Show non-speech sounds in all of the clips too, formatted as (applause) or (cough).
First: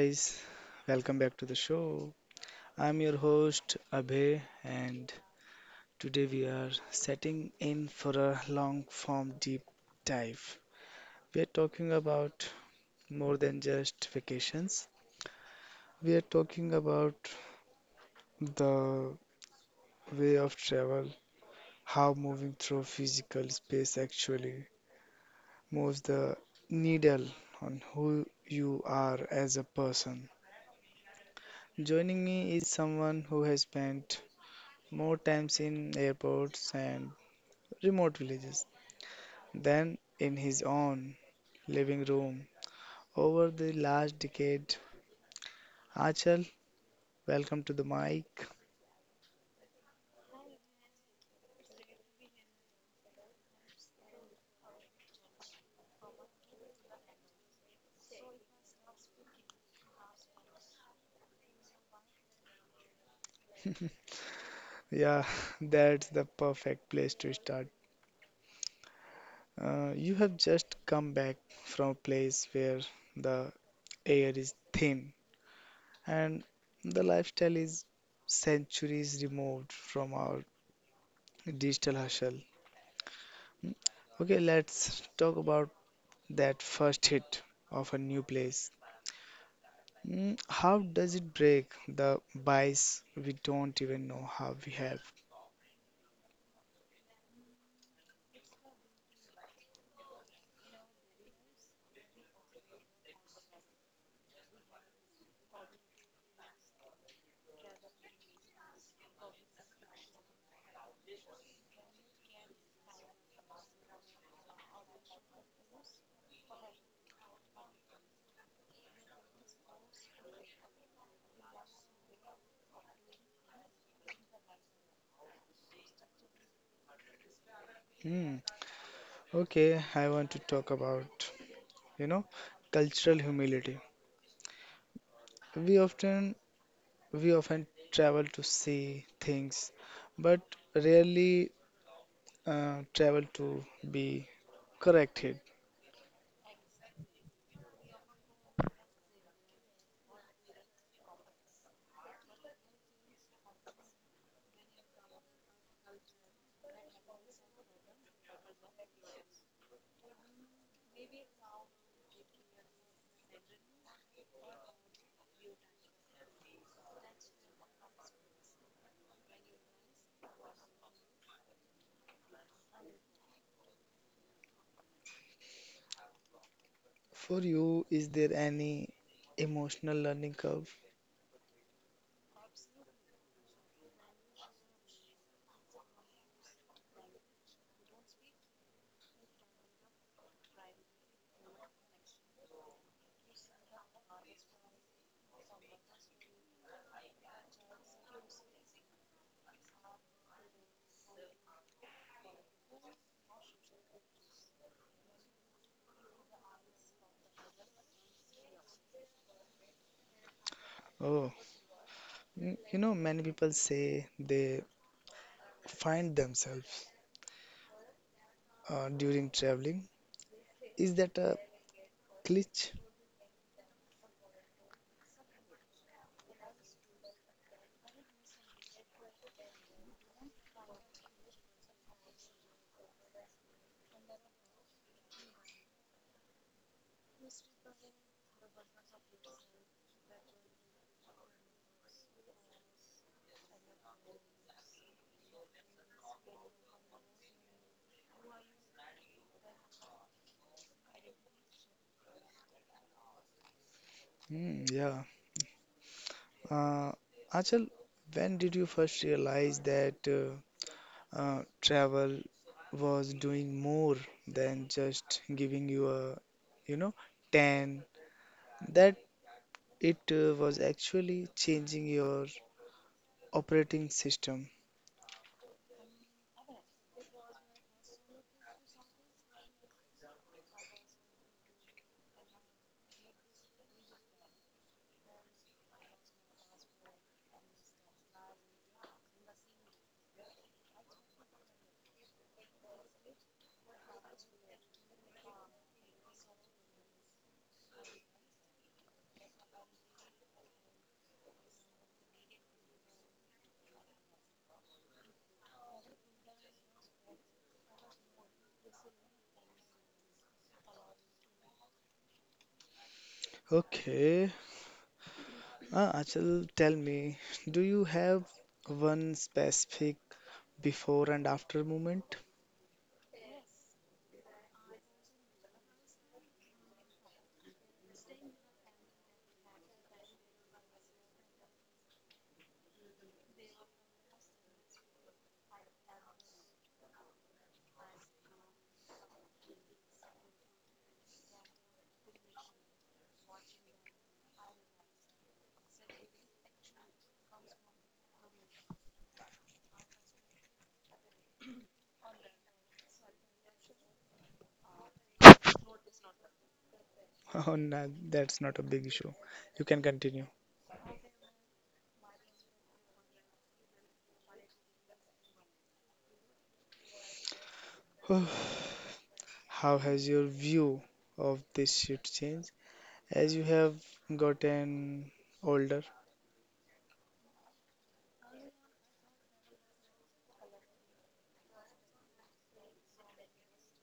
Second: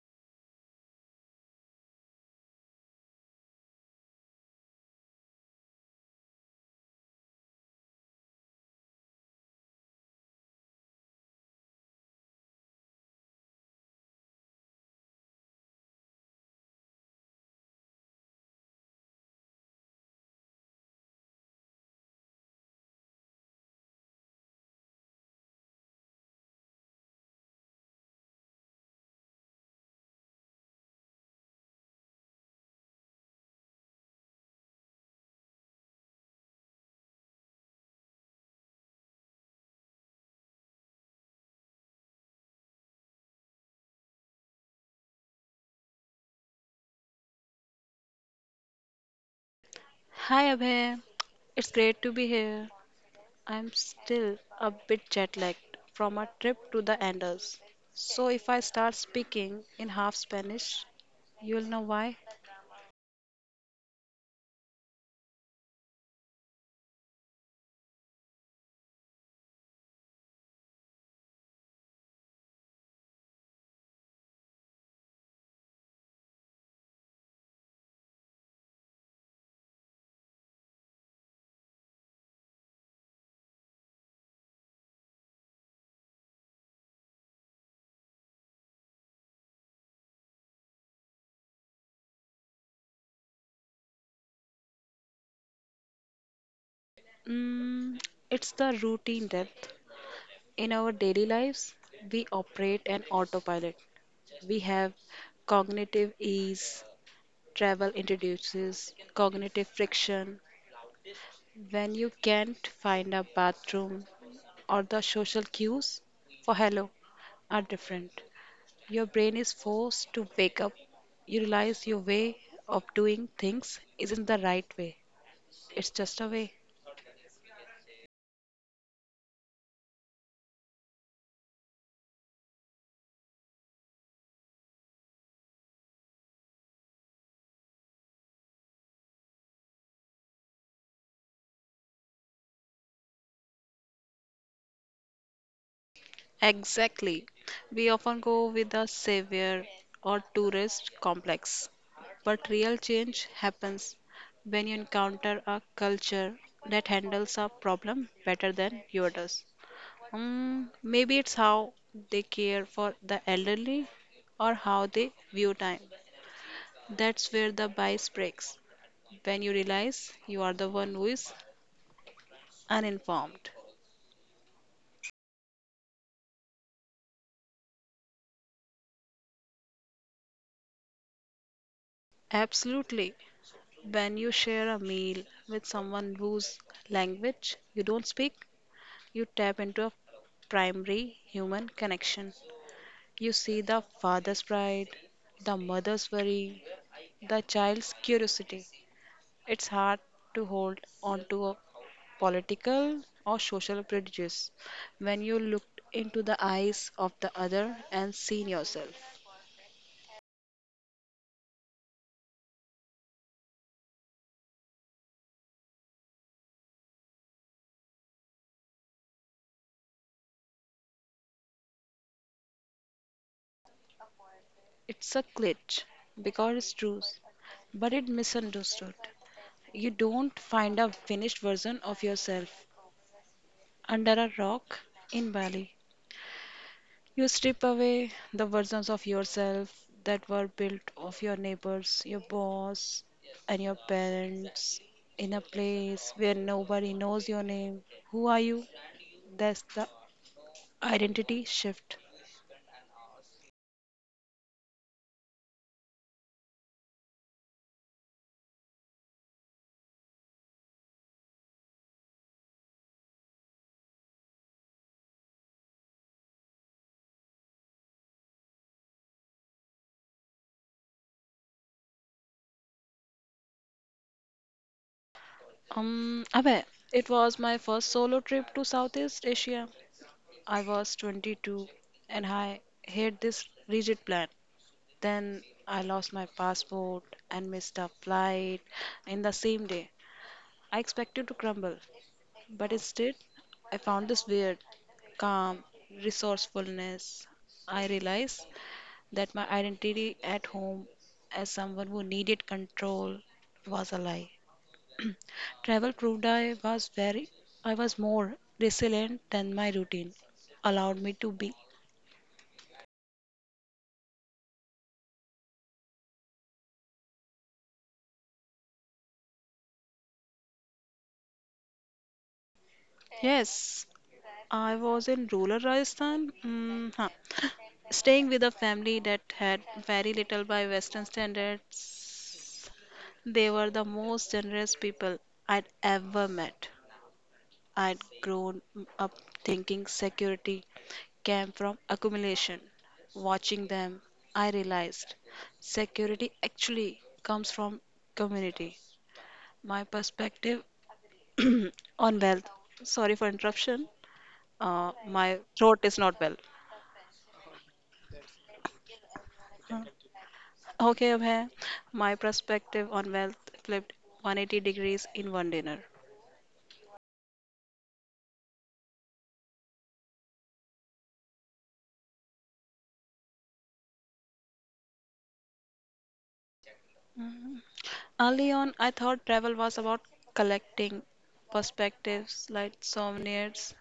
guys, welcome back to the show. I'm your host Abhay, and today we are setting in for a long form deep dive. We are talking about more than just vacations, we are talking about the way of travel, how moving through physical space actually moves the needle on who you are as a person. Joining me is someone who has spent more times in airports and remote villages than in his own living room. Over the last decade, Achal, welcome to the mic. Hi Abhay, it's great to be here. I'm still a bit jet lagged from our trip to the Andes. So if I start speaking in half Spanish, you'll know why. Yeah, (laughs) that's the perfect place to start. You have just come back from a place where the air is thin and the lifestyle is centuries removed from our digital hustle. Hmm? Okay, let's talk about that first hit of a new place. Mm, how does it break the bias we don't even know how we have? Mm, it's the routine depth. In our daily lives, we operate an autopilot. We have cognitive ease, travel introduces cognitive friction. When you can't find a bathroom or the social cues for hello are different. Your brain is forced to wake up. You realize your way of doing things isn't the right way, it's just a way. Mm, okay, I want to talk about, you know, cultural humility. We often we often travel to see things, but rarely travel to be corrected. Exactly. We often go with the savior or tourist complex. But real change happens when you encounter a culture that handles a problem better than yours does. Maybe it's how they care for the elderly or how they view time. That's where the bias breaks, when you realize you are the one who is uninformed. For you, is there any emotional learning curve? Absolutely. When you share a meal with someone whose language you don't speak, you tap into a primary human connection. You see the father's pride, the mother's worry, the child's curiosity. It's hard to hold on to a political or social prejudice when you look into the eyes of the other and see yourself. Oh, mm, you know, many people say they find themselves during traveling. Is that a glitch? It's a glitch because it's true, but it misunderstood. You don't find a finished version of yourself under a rock in Bali. You strip away the versions of yourself that were built of your neighbors, your boss, and your parents in a place where nobody knows your name. Who are you? That's the identity shift. Hmm, yeah. Uh, Achal, when did you first realize that travel was doing more than just giving you a, you know, tan? That it was actually changing your operating system. Abhay, it was my first solo trip to Southeast Asia. I was 22 and I had this rigid plan. Then I lost my passport and missed a flight in the same day. I expected to crumble, but instead, I found this weird, calm resourcefulness. I realized that my identity at home as someone who needed control was a lie. Travel proved I was very, I was more resilient than my routine allowed me to be. Okay. Achal, tell me, do you have one specific before and after moment? (laughs) Yes, I was in rural Rajasthan, staying with a family that had very little by Western standards. They were the most generous people I'd ever met. I'd grown up thinking security came from accumulation. Watching them, I realized security actually comes from community. My perspective (clears throat) on wealth. Sorry for interruption. My throat is not well. Oh, no, that's not a big issue. You can continue. Okay, Abhay, my perspective on wealth flipped 180 degrees in one dinner. (sighs) How has your view of this shift changed as you have gotten older? Early on, I thought travel was about collecting perspectives like souvenirs.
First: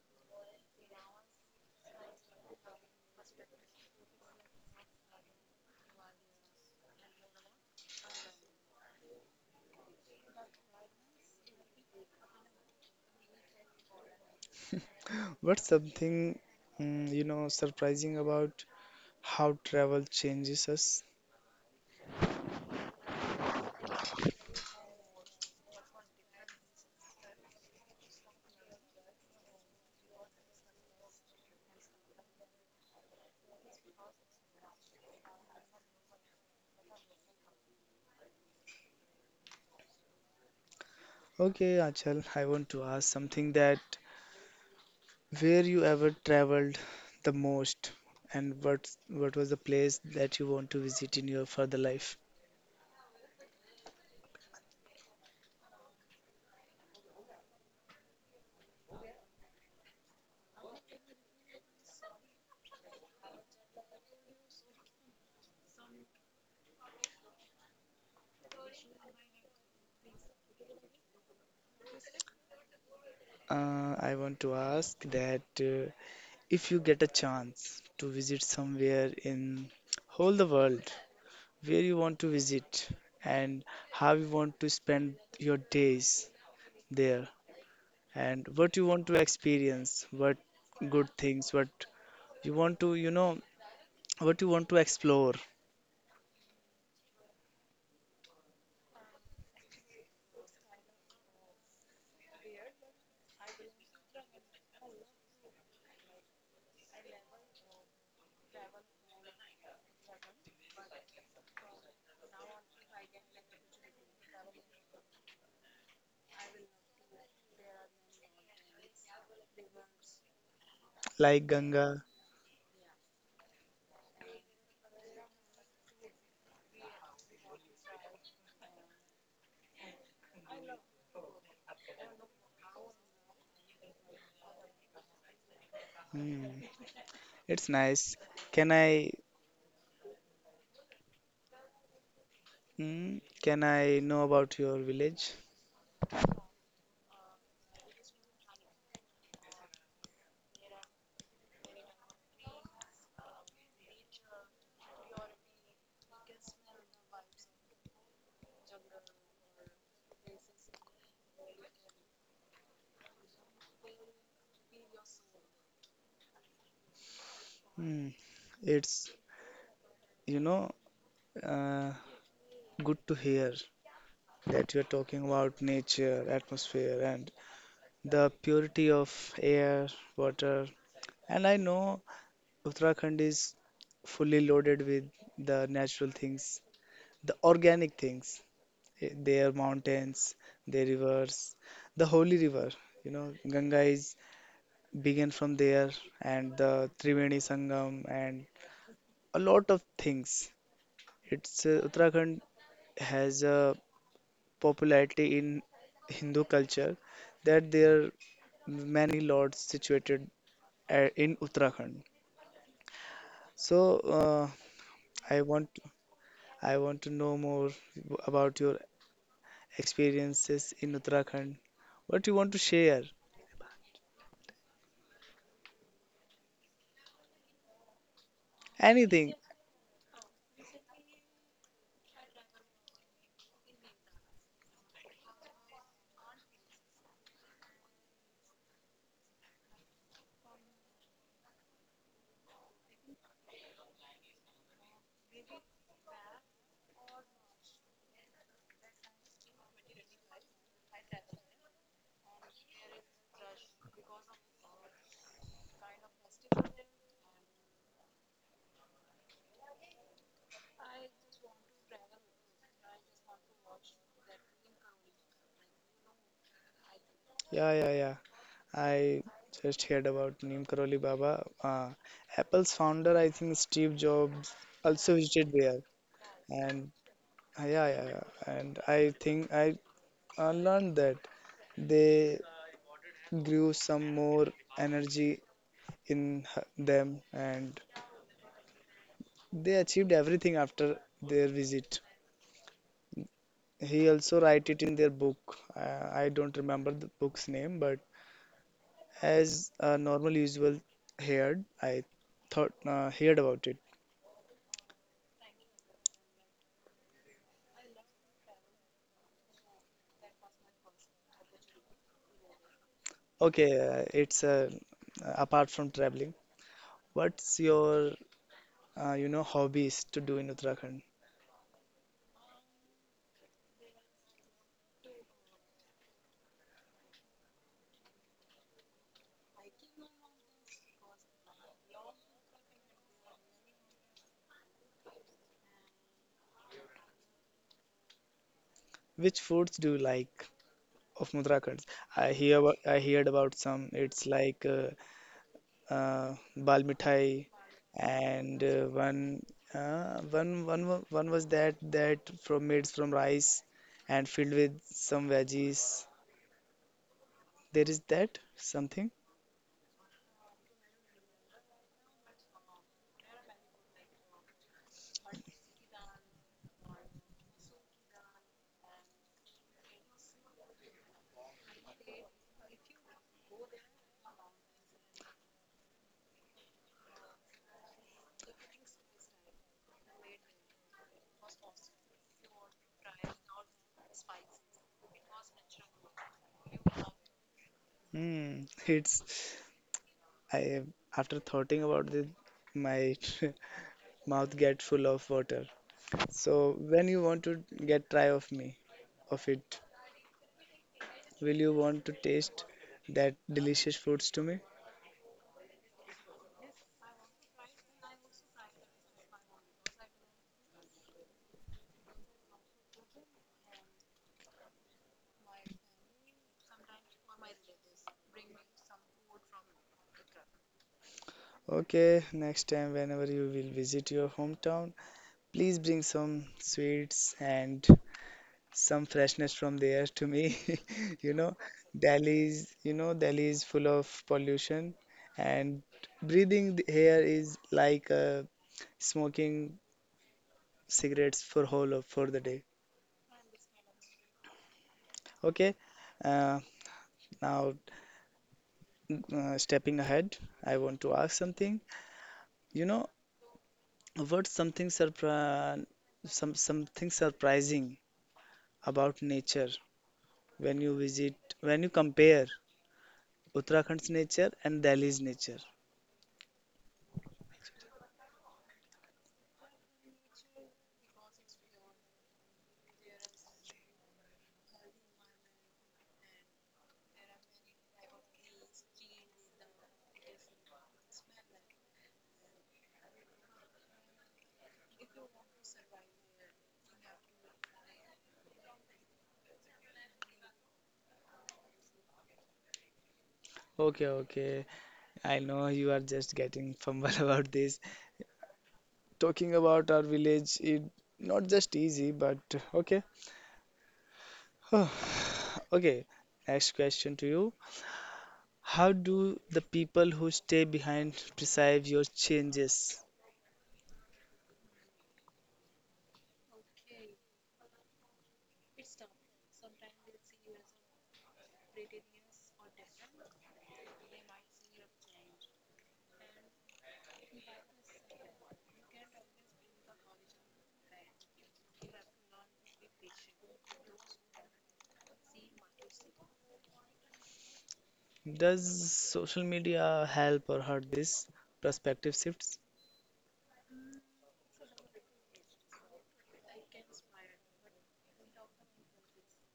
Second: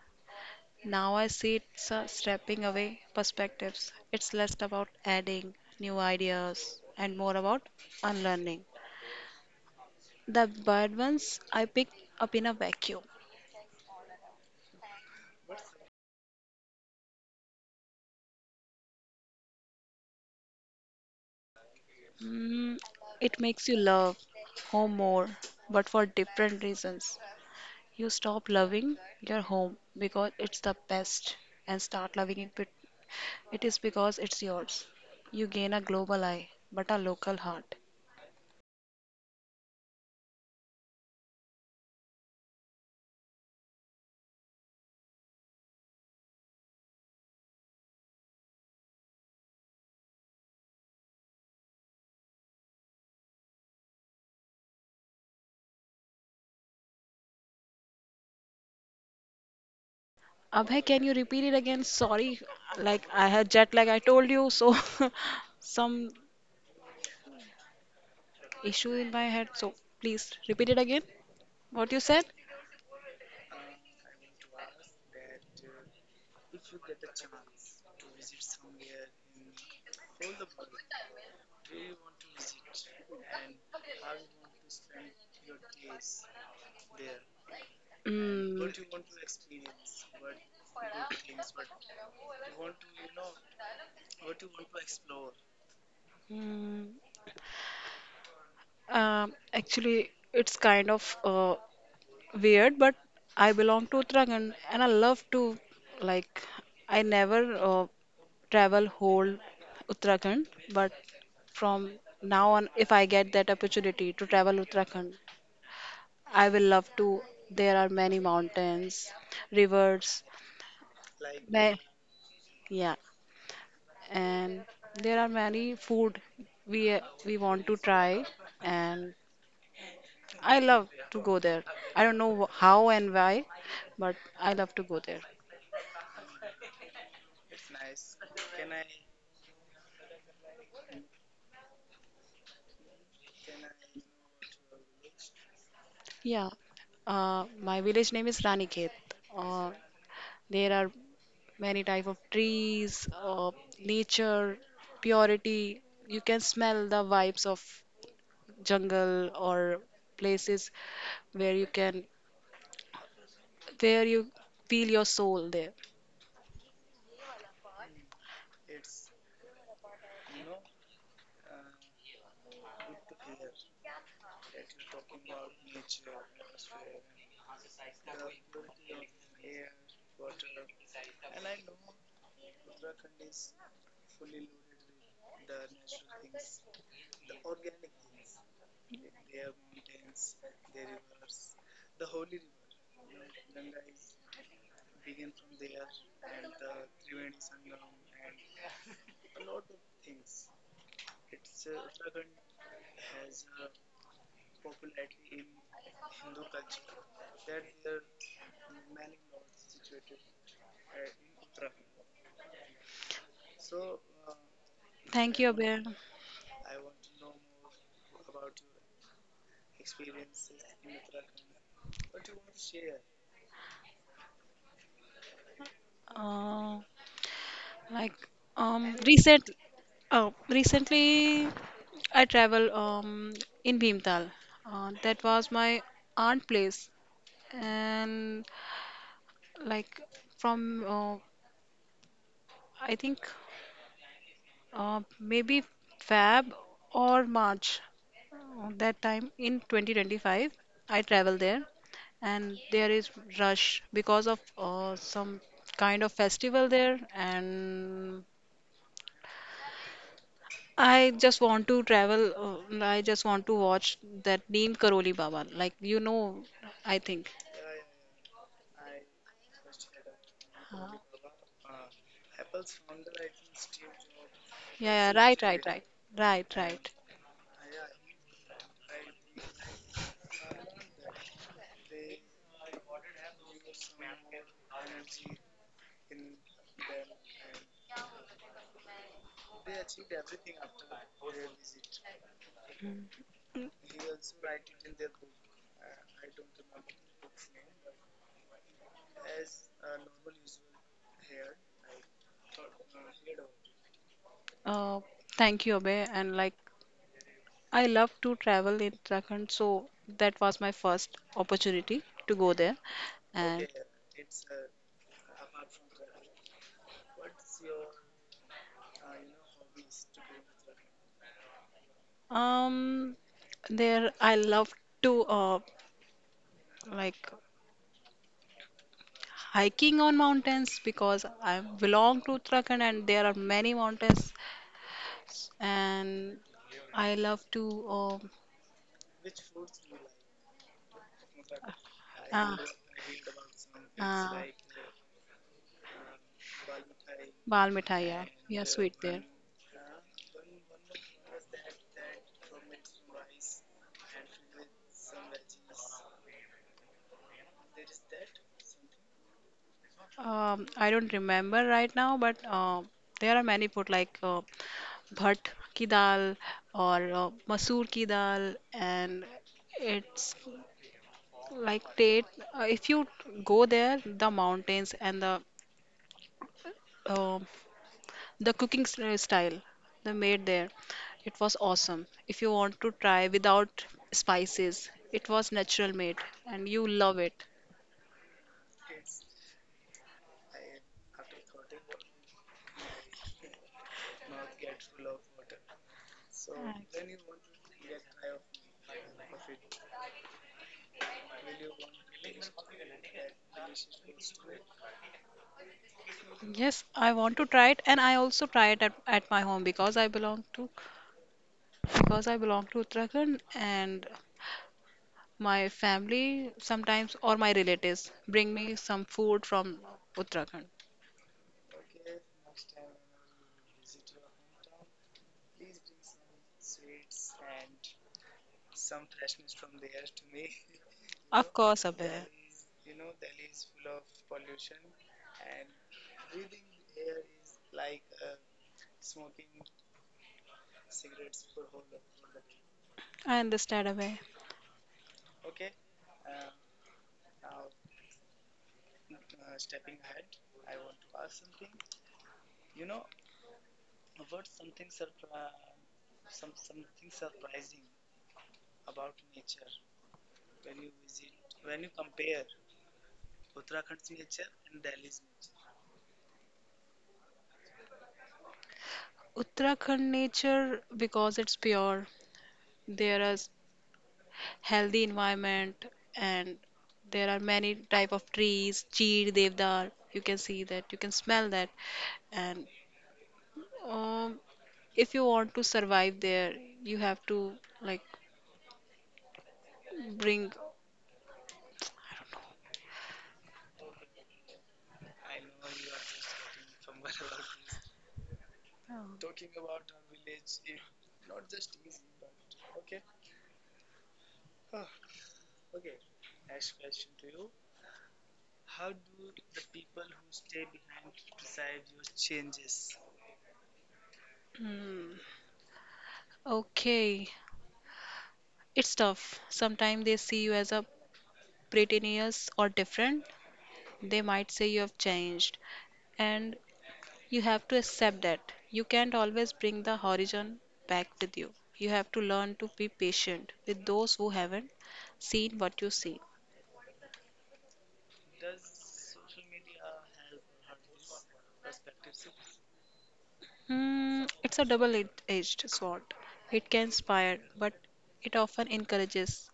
Now I see it's a stepping away perspectives. It's less about adding new ideas and more about unlearning. The bad ones I pick up in a vacuum. What's something mm, you know, surprising about how travel changes us? Mm, it makes you love home more, but for different reasons. You stop loving your home because it's the best and start loving it. It is because it's yours. You gain a global eye, but a local heart. Okay, Achal, I want to ask something that where you ever traveled the most and what was the place that you want to visit in your further life? Abhay, can you repeat it again? Sorry, like I had jet lag, I told you, so (laughs) some issue in my head. So please repeat it again. What you said? I want to ask that if you get a chance to visit somewhere in whole the world, where you want to visit and how you want to spend your days there and Mm. what you want to experience, what good things, what you want to, you know, what you want to explore, Mm, Actually, it's kind of weird, but I belong to Uttarakhand and I love to, like, I never travel whole Uttarakhand, but from now on, if I get that opportunity to travel Uttarakhand, I will love to. There are many mountains, rivers, like ma- Ganga. yeah, and there are many food we we want to try, and I love to go there. I don't know how and why, but I love to go there. Hmm, it's nice. Can I, hmm, can I know about your village? Yeah, my village name is Raniket. Uh, there are many type of trees, nature, purity. You can smell the vibes of jungle or places where you can, where you feel your soul there. Hmm, it's, you know, uh, good to hear that you're talking about nature, atmosphere, and the purity of air, water, and I know Uttarakhand is fully loaded with the natural things, the organic things, eh, their mountains, their rivers, the holy river. You know, Ganga is began from there, and the Triveni Sangam, and a lot of things. It's Uttarakhand has a popularity in Hindu culture that there are many lords situated in Uttarakhand. So Thank I you, want Abhay. I want to know more about your experiences in Uttarakhand. What you want to share? Uh, like, Anything. recent, recently I travel in Bhimtal. That was my aunt place. And, like, from I think maybe Feb or March, that time in 2025, I travel there, and there is rush because of some kind of festival there, and I just want to travel. And I just want to watch that Neem Karoli Baba. Like, you know, I think. Yeah, yeah, yeah. I just heard about Neem Karoli Uh, Baba. Apple's founder, I think Steve Jobs, yeah, also yeah, right, visited right, there. right, right, right. And yeah, yeah, yeah. And I think I learned that they grew some more energy in them and they achieved everything after their visit. He also write it in their book. I don't remember the book's name, but as normal usual heard, I thought heard about it. Uh, Thank you, Abhay. And like, I love to travel in Uttarakhand, so that was my first opportunity to go there. And Okay, it's apart from traveling. What's your you know hobbies to do in Uttarakhand? um, there I love to like hiking on mountains because I belong to Uttarakhand and there are many mountains, and I love to Which foods do you like of Uttarakhand? Uh, I heard about some. It's uh, like bal mithai, bal mithaiya, yeah, and sweet one there. One was that that from made from rice and filled with some veggies. There is that something. I don't remember right now, but there are many food like bhat ki dal or masoor ki dal, and it's like date. If you go there, the mountains and uh, the cooking style they made there, it was awesome. If you want to try without spices, it was natural made, and you love it. Hmm. (laughs) It's I after thoughting about it, my (laughs) mouth get full of water. So when you want to get try of me of it, will you want to taste that delicious foods to me? Yes, I want to try it, and I also try it at my home because I belong to Uttarakhand, and my family sometimes or my relatives bring me some food from Uttarakhand. Okay, next time whenever you will visit your hometown, please bring some sweets and some freshness from there to me. (laughs) You Of know, course, Abhay. Delhi is full of pollution, and breathing the air is like smoking cigarettes for whole of for the day. I understand away. Okay, uh, now stepping ahead, I want to ask something. You know, what's something surpri some something surprising about nature when you visit, when you compare? Uttarakhand's nature and Delhi's nature. Uttarakhand nature because it's pure. There is healthy environment, and there are many type of trees, cheer, devdar. You can see that, you can smell that, and Um, if you want to survive there, you have to, like, bring. Okay, okay. I know you are just getting fumble (laughs) about this. Talking about our village, it not just easy, but okay. (sighs) Okay, next question to you. How do the people who stay behind perceive your changes? Hmm. Okay, it's tough. Sometimes they see you as a pretentious or different. They might say you have changed, and you have to accept that. You can't always bring the horizon back with you. You have to learn to be patient with those who haven't seen what you see. Does social media help or hurt this perspective shifts? It's a double-edged sword. It can inspire, but it often encourages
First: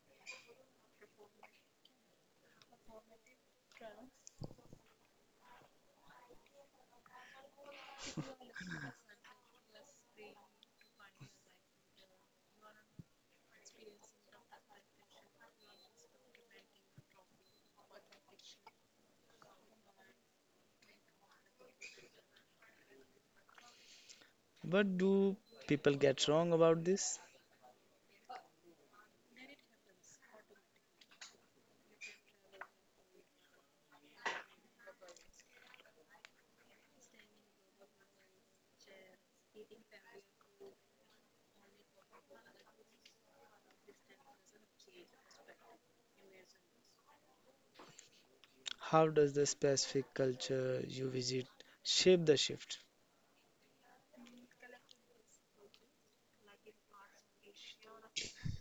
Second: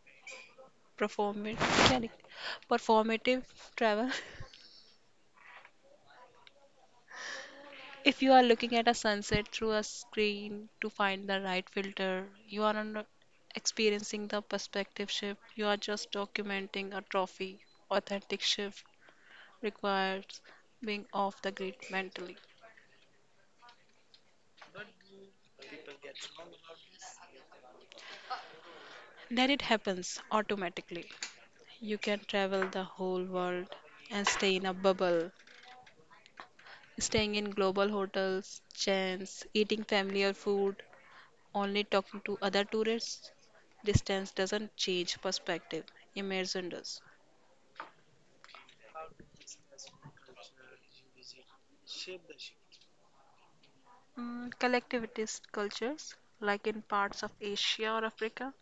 performit- sorry, performative travel. (laughs) If you are looking at a sunset through a screen to find the right filter, you are not experiencing the perspective shift. You are just documenting a trophy. Authentic shift requires being off the grid mentally. What do people get wrong about this? Then it happens automatically. You can travel the whole world and stay in a bubble. Staying in global hotels, chains, eating familiar food, only talking to other tourists. Distance doesn't change perspective, immersion does. How does the specific culture you visit shape the shift? Collectivist cultures, like in parts of Asia or Africa,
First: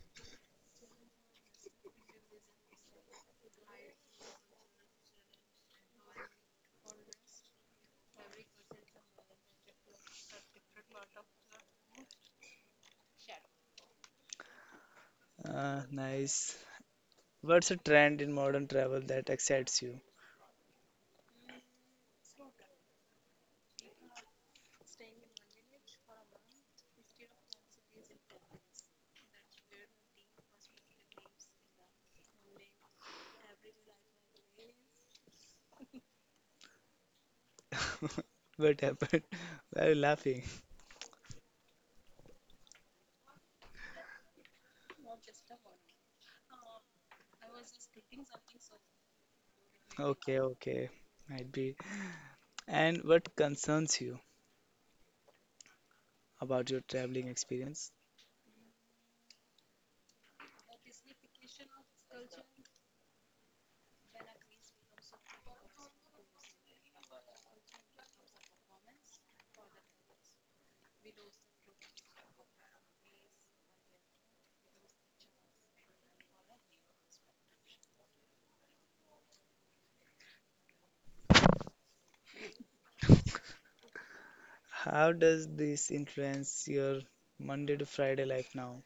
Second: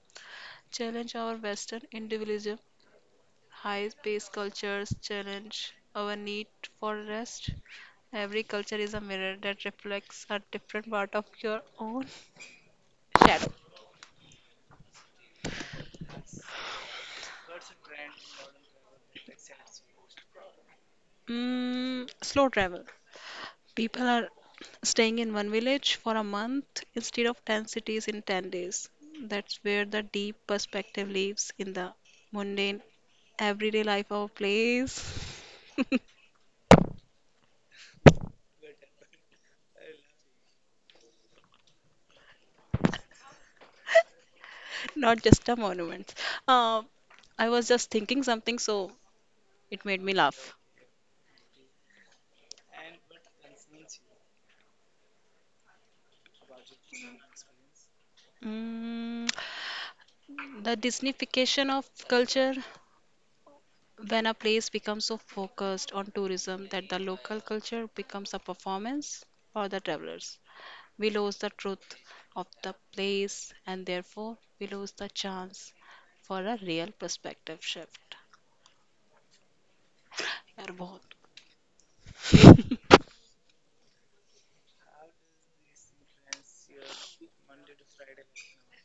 challenge our Western individualism. High pace cultures challenge our need for rest. Every culture is a mirror that reflects a different part of your own (laughs) shadow. Nice. What's a trend in modern travel that excites you? Slow travel. People are staying in one village for a month instead of 10 cities in 10 days. That's where the deep perspective lives, in the mundane, everyday life of a place, (laughs) (laughs) What happened? (laughs) Why are you laughing? not just the monuments. Uh, I was just thinking something, so it made me Okay, laugh. okay, might be. And what concerns you about your traveling experience? Mm, the Disneyfication of culture, when a place becomes so focused on tourism that the local culture becomes a performance for the travelers. We lose the truth of the place and therefore we lose the chance for a real perspective shift. यार, बहुत. How does this influence your Monday to Friday life now?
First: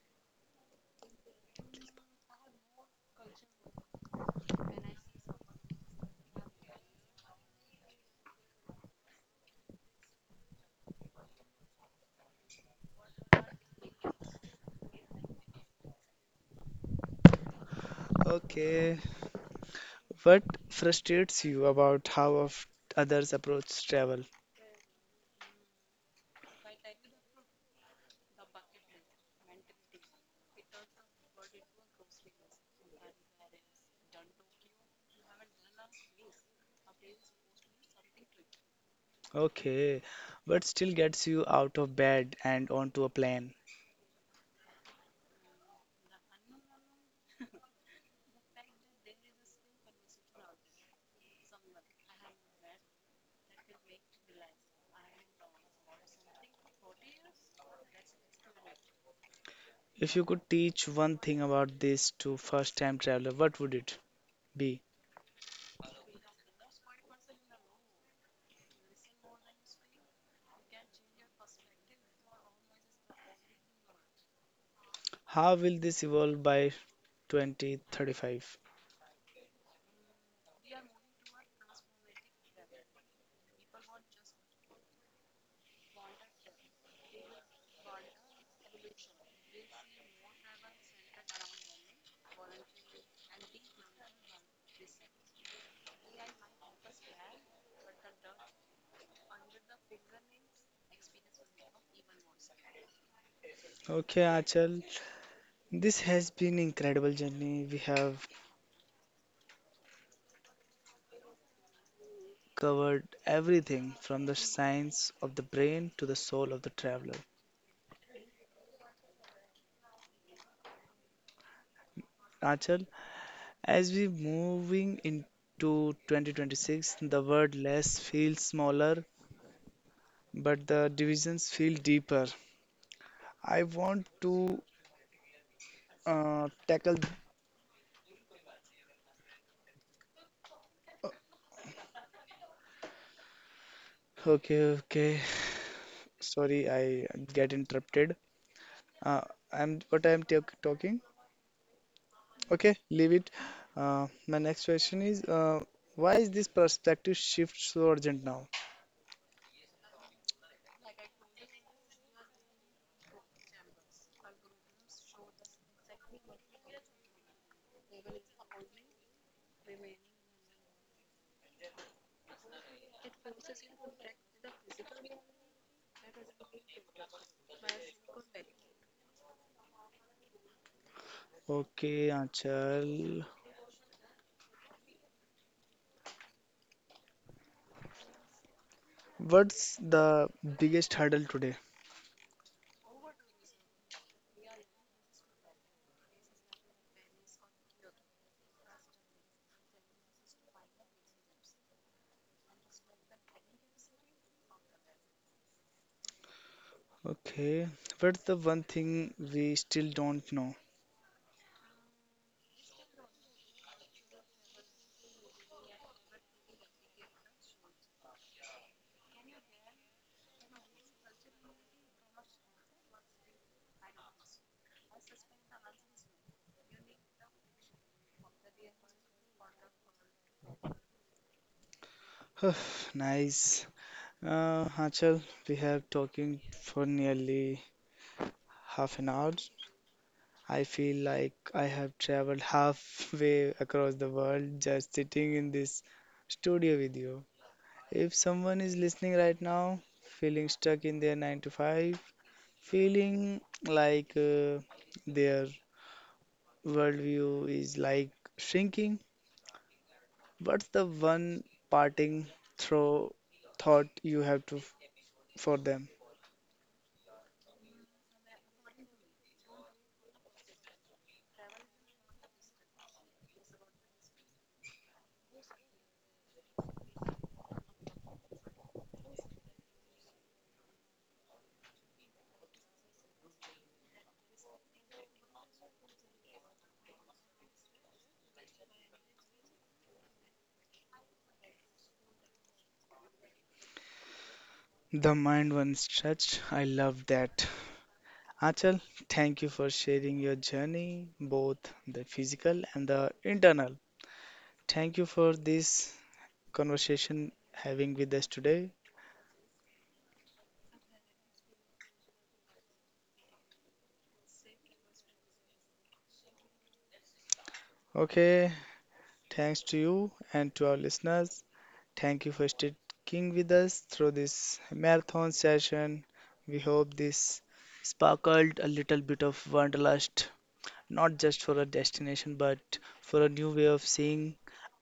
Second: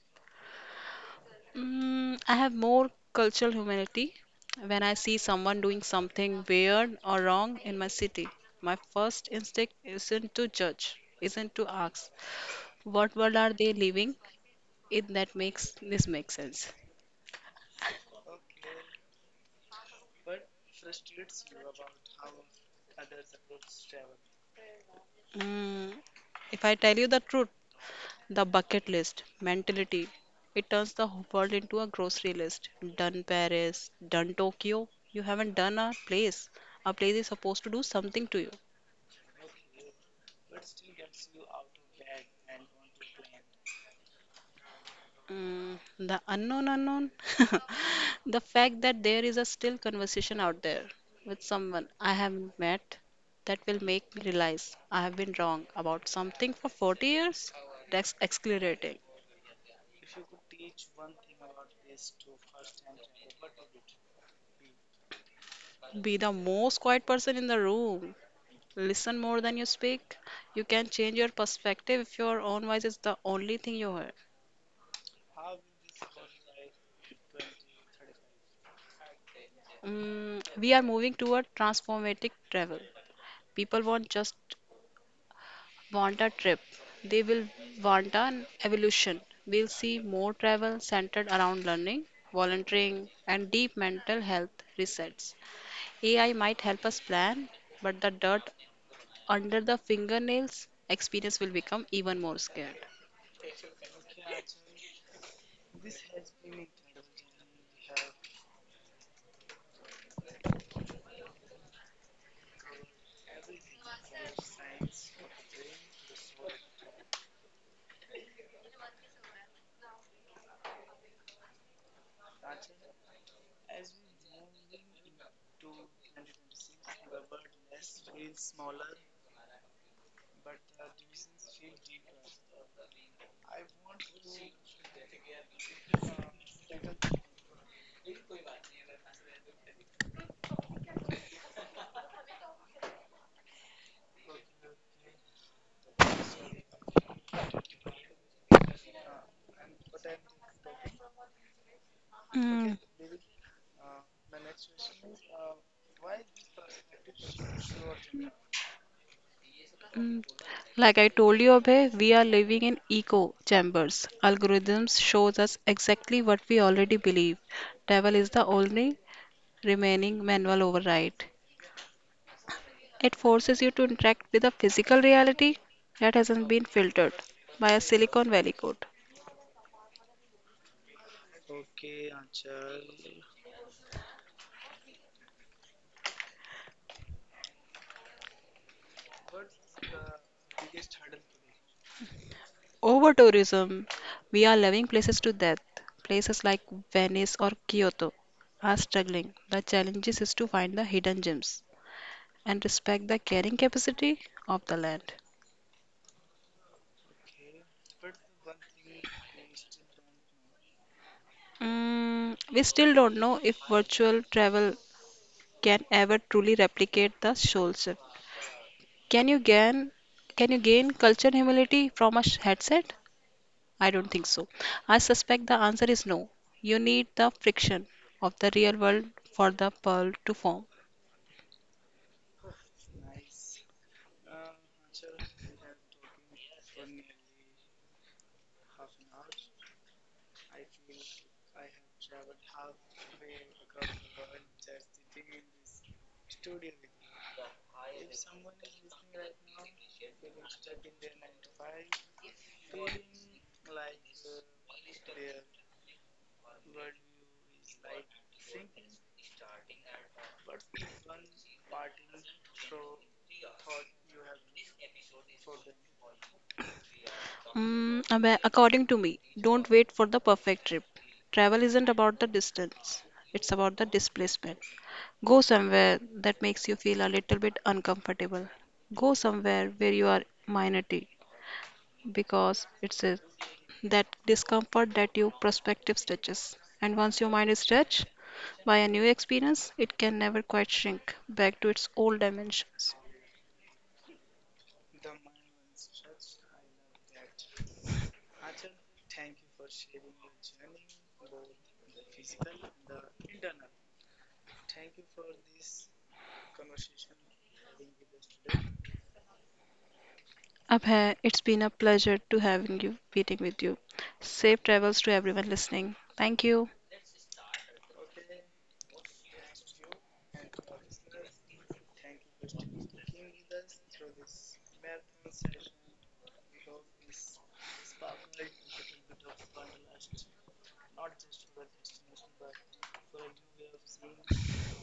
I have more cultural humility when I see someone doing something weird or wrong in my city. My first instinct isn't to judge, isn't to ask, what world are they living in that makes this make sense? Okay, what frustrates you about how of others approach travel? Mm, if I tell you the truth, the bucket list mentality. It turns the world into a grocery list. Done Paris, done Tokyo. You haven't done a place. A place is supposed to do something to you. Okay, what still gets you out of bed and onto a plane? The unknown unknown. (laughs) The fact that there is a still conversation out there with someone I haven't met that will make me realize I have been wrong about something for 40 years. That's exhilarating. If you could teach one thing about this to first-time traveler, what would it be? Be the most quiet person in the room. Listen more than you speak. You can change your perspective if your own voice is the only thing you hear. How will this evolve by 2035? We are moving toward transformative travel. People won't just want a trip, they will want an evolution. We'll see more travel centered around learning, volunteering, and deep mental health resets. AI might help us plan, but the dirt under the fingernails experience will become even more scared. Okay, Achal, this has been incredible journey. We have covered everything from the science of the brain to the soul of the traveler. Achal, as we moving into 2026, the word less feels smaller, but the divisions feel deeper. I want to tackle okay, okay. Sorry, I get interrupted. Uh, I'm what I'm ta- talking. Okay, Okay. leave it. My next question is, why is this perspective shift so urgent now? Mm, Like I told you, Abhay, we are living in echo chambers. Algorithms shows us exactly what we already believe. Travel is the only remaining manual override. It forces you to interact with a physical reality that hasn't been filtered by a Silicon Valley code. Okay, Anchal. What's the biggest hurdle today? Over tourism, we are loving places to death. Places like Venice or Kyoto are struggling. The challenge is to find the hidden gems and respect the carrying capacity of the land. Okay, what's the one thing we still don't know? We still don't know if virtual travel can ever truly replicate the soul set. Can you gain can you gain culture humility from a headset? I don't think so. I suspect the answer is no. You need the friction of the real world for the pearl to form. Huh, nice. Anchal, we have talking for nearly half an hour. I feel like I have traveled halfway across the world just sitting in this studio with you. If someone is listening right now, feeling stuck in their 9 to 5, feeling like their worldview is like shrinking, what's the one parting throw thought you have to for them? According to me, don't wait for the perfect trip. Travel isn't about the distance, it's about the displacement. Go somewhere that makes you feel a little bit uncomfortable. Go somewhere where you are minority because it's a, that discomfort that your perspective stretches. And once your mind is stretched by a new experience, it can never quite shrink back to its old dimension. The mind once stretched. I love that. Achal, thank you for sharing your journey, both the physical and the internal. Thank you for this conversation having with us today. Abhay, it's been a pleasure to having you meeting with you. Safe travels to everyone listening. Thank you. Okay, thanks to you and to our listeners. Thank you for sticking with us through this marathon session. We hope this sparkled a little bit of wanderlust not just for a destination, but for a new way of seeing.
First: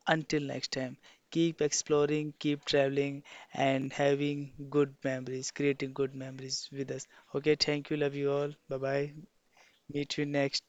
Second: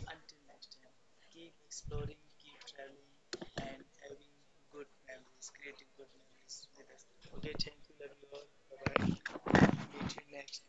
Until next time, keep exploring, keep traveling, and having good memories, creating good memories with us. Okay, thank you. Love you all. Bye bye. Meet you next.